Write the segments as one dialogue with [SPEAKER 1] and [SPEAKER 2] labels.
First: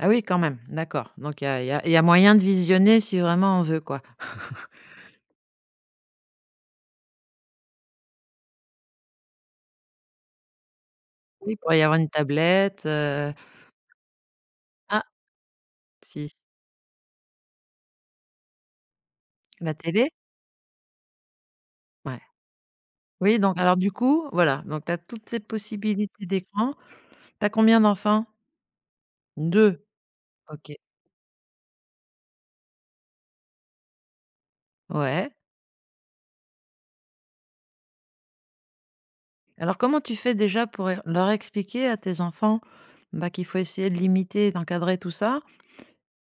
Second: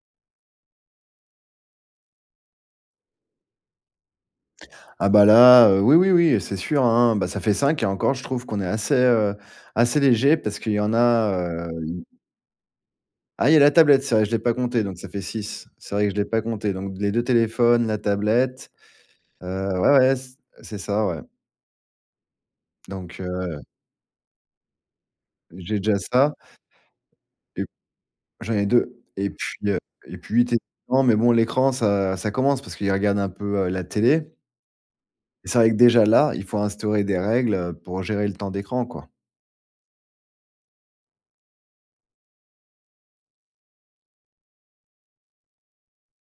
[SPEAKER 1] Ah oui, quand même, d'accord. Donc il y a il y a il y a moyen de visionner si vraiment on veut, quoi.
[SPEAKER 2] Ah, bah là, heu, oui, oui, oui, c'est sûr, hein, bah ça fait 5 et encore je trouve qu'on est assez, heu, assez léger parce qu'il y en a,
[SPEAKER 1] Oui, il pourrait y
[SPEAKER 2] heu,
[SPEAKER 1] avoir
[SPEAKER 2] ils
[SPEAKER 1] une tablette, heu
[SPEAKER 2] Ah! il y a la tablette, c'est vrai, je l'ai pas comptée, donc
[SPEAKER 1] Ah,
[SPEAKER 2] ça fait 6, c'est vrai que je l'ai
[SPEAKER 1] 6!
[SPEAKER 2] pas comptée, donc d les 2 téléphones, la tablette, heu,
[SPEAKER 1] La
[SPEAKER 2] ouais,
[SPEAKER 1] télé?
[SPEAKER 2] ouais, c heu, c'est ça, ouais
[SPEAKER 1] Ouais.
[SPEAKER 2] donc,
[SPEAKER 1] Oui, donc
[SPEAKER 2] heu
[SPEAKER 1] alors du coup, voilà, donc tu as toutes ces
[SPEAKER 2] j'ai déjà
[SPEAKER 1] possibilités
[SPEAKER 2] ça
[SPEAKER 1] d'écran. Tu as
[SPEAKER 2] et p
[SPEAKER 1] combien d'enfants?
[SPEAKER 2] j'en ai 2 et puis, heu,
[SPEAKER 1] 2.
[SPEAKER 2] et puis
[SPEAKER 1] OK.
[SPEAKER 2] techniquement mais bon l'écran ça ça commence parce qu'il regarde un peu, heu, la télé
[SPEAKER 1] Ouais.
[SPEAKER 2] et c'est vrai que déjà, là, il faut instaurer des règles, heu, pour gérer le temps d'écran, quoi.
[SPEAKER 1] Alors, comment tu fais déjà pour ér leur expliquer à tes enfants, bah qu'il faut essayer de limiter et d'encadrer tout ça?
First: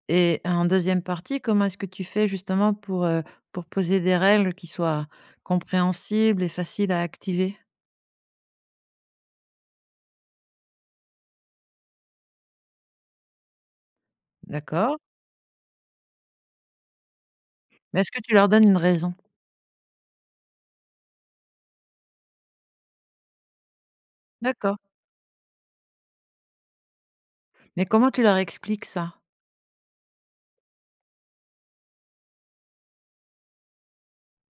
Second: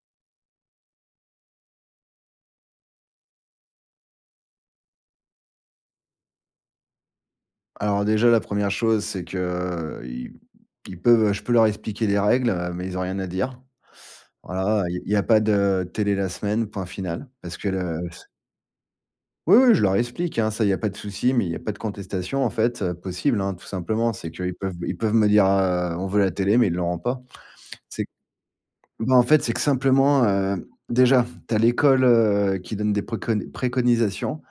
[SPEAKER 1] Et en 2e partie, comment est-ce que tu fais justement pour, heu, pour poser des règles qui soient, compréhensibles et faciles à activer?
[SPEAKER 2] Alors déjà, la 1re chose, c'est qu'ils ils peuvent, heu, je peux leur expliquer les règles, heu, mais ils ont rien à dire. Voilà, il
[SPEAKER 1] D'accord.
[SPEAKER 2] y il y a pas de télé la semaine, point final, parce que
[SPEAKER 1] Mais
[SPEAKER 2] le
[SPEAKER 1] est-ce que
[SPEAKER 2] s
[SPEAKER 1] tu leur donnes une raison?
[SPEAKER 2] Oui, oui, je leur explique, hein, ça il y a pas de souci, mais il y a pas de contestation, en fait, heu, possible, hein, tout simplement. C'est qu'ils peuvent
[SPEAKER 1] D'accord.
[SPEAKER 2] me ils peuvent me dire, heu, on veut la télé, mais ils l'auront pas.
[SPEAKER 1] Mais
[SPEAKER 2] C'est q
[SPEAKER 1] comment tu leur expliques
[SPEAKER 2] bah
[SPEAKER 1] ça?
[SPEAKER 2] en fait, c'est que simplement, heu, déjà, tu as l'école, heu, qui donne des préconnes préconisations,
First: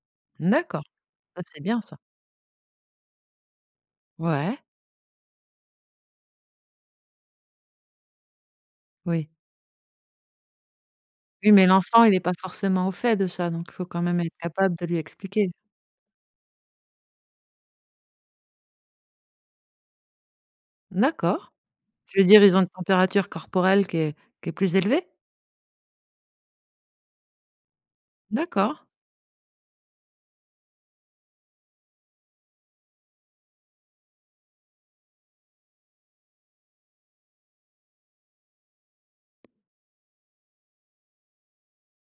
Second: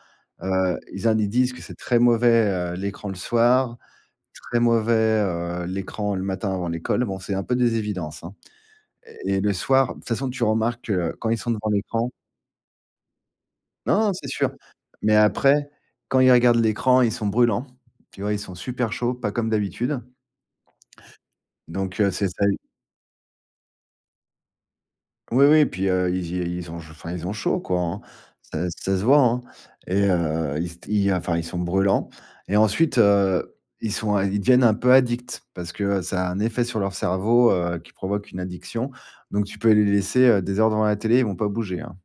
[SPEAKER 2] heu,
[SPEAKER 1] D'accord,
[SPEAKER 2] ils en ils
[SPEAKER 1] ça
[SPEAKER 2] disent
[SPEAKER 1] c'est
[SPEAKER 2] que c'est
[SPEAKER 1] bien, ça.
[SPEAKER 2] très mauvais, heu, l'écran le soir,
[SPEAKER 1] Ouais.
[SPEAKER 2] très mauvais, heu, l'écran le matin, avant l'école. Bon, c'est un peu des évidences, hein
[SPEAKER 1] Oui.
[SPEAKER 2] et et le soir, de toute façon, tu remarques, heu, quand ils
[SPEAKER 1] Oui,
[SPEAKER 2] sont
[SPEAKER 1] mais
[SPEAKER 2] devant
[SPEAKER 1] l'enfant
[SPEAKER 2] l'écran
[SPEAKER 1] il est pas forcément au fait de ça, donc faut quand
[SPEAKER 2] Non!
[SPEAKER 1] même
[SPEAKER 2] C'est
[SPEAKER 1] être
[SPEAKER 2] sûr.
[SPEAKER 1] capable de lui
[SPEAKER 2] Mais
[SPEAKER 1] expliquer.
[SPEAKER 2] après, quand ils regardent l'écran, ils sont brûlants. Tu vois, ils sont super chauds, pas comme d'habitude
[SPEAKER 1] D'accord.
[SPEAKER 2] donc, heu,
[SPEAKER 1] Tu veux
[SPEAKER 2] c'est
[SPEAKER 1] dire,
[SPEAKER 2] ça,
[SPEAKER 1] ils
[SPEAKER 2] ils
[SPEAKER 1] ont une température corporelle qui est qui est plus élevée?
[SPEAKER 2] Oui, oui, puis, heu, ils y ils ont je enfin, ils ont chaud, quoi, hein, ça
[SPEAKER 1] D'accord.
[SPEAKER 2] ça se voit, hein et heu, ils st ils, heu, enfin ils sont brûlants et ensuite, heu, ils sont un ils deviennent un peu addicts parce que ça a un effet sur leur cerveau, heu, qui provoque une addiction donc tu peux les laisser, heu, des heures devant la télé, ils vont pas bouger, hein.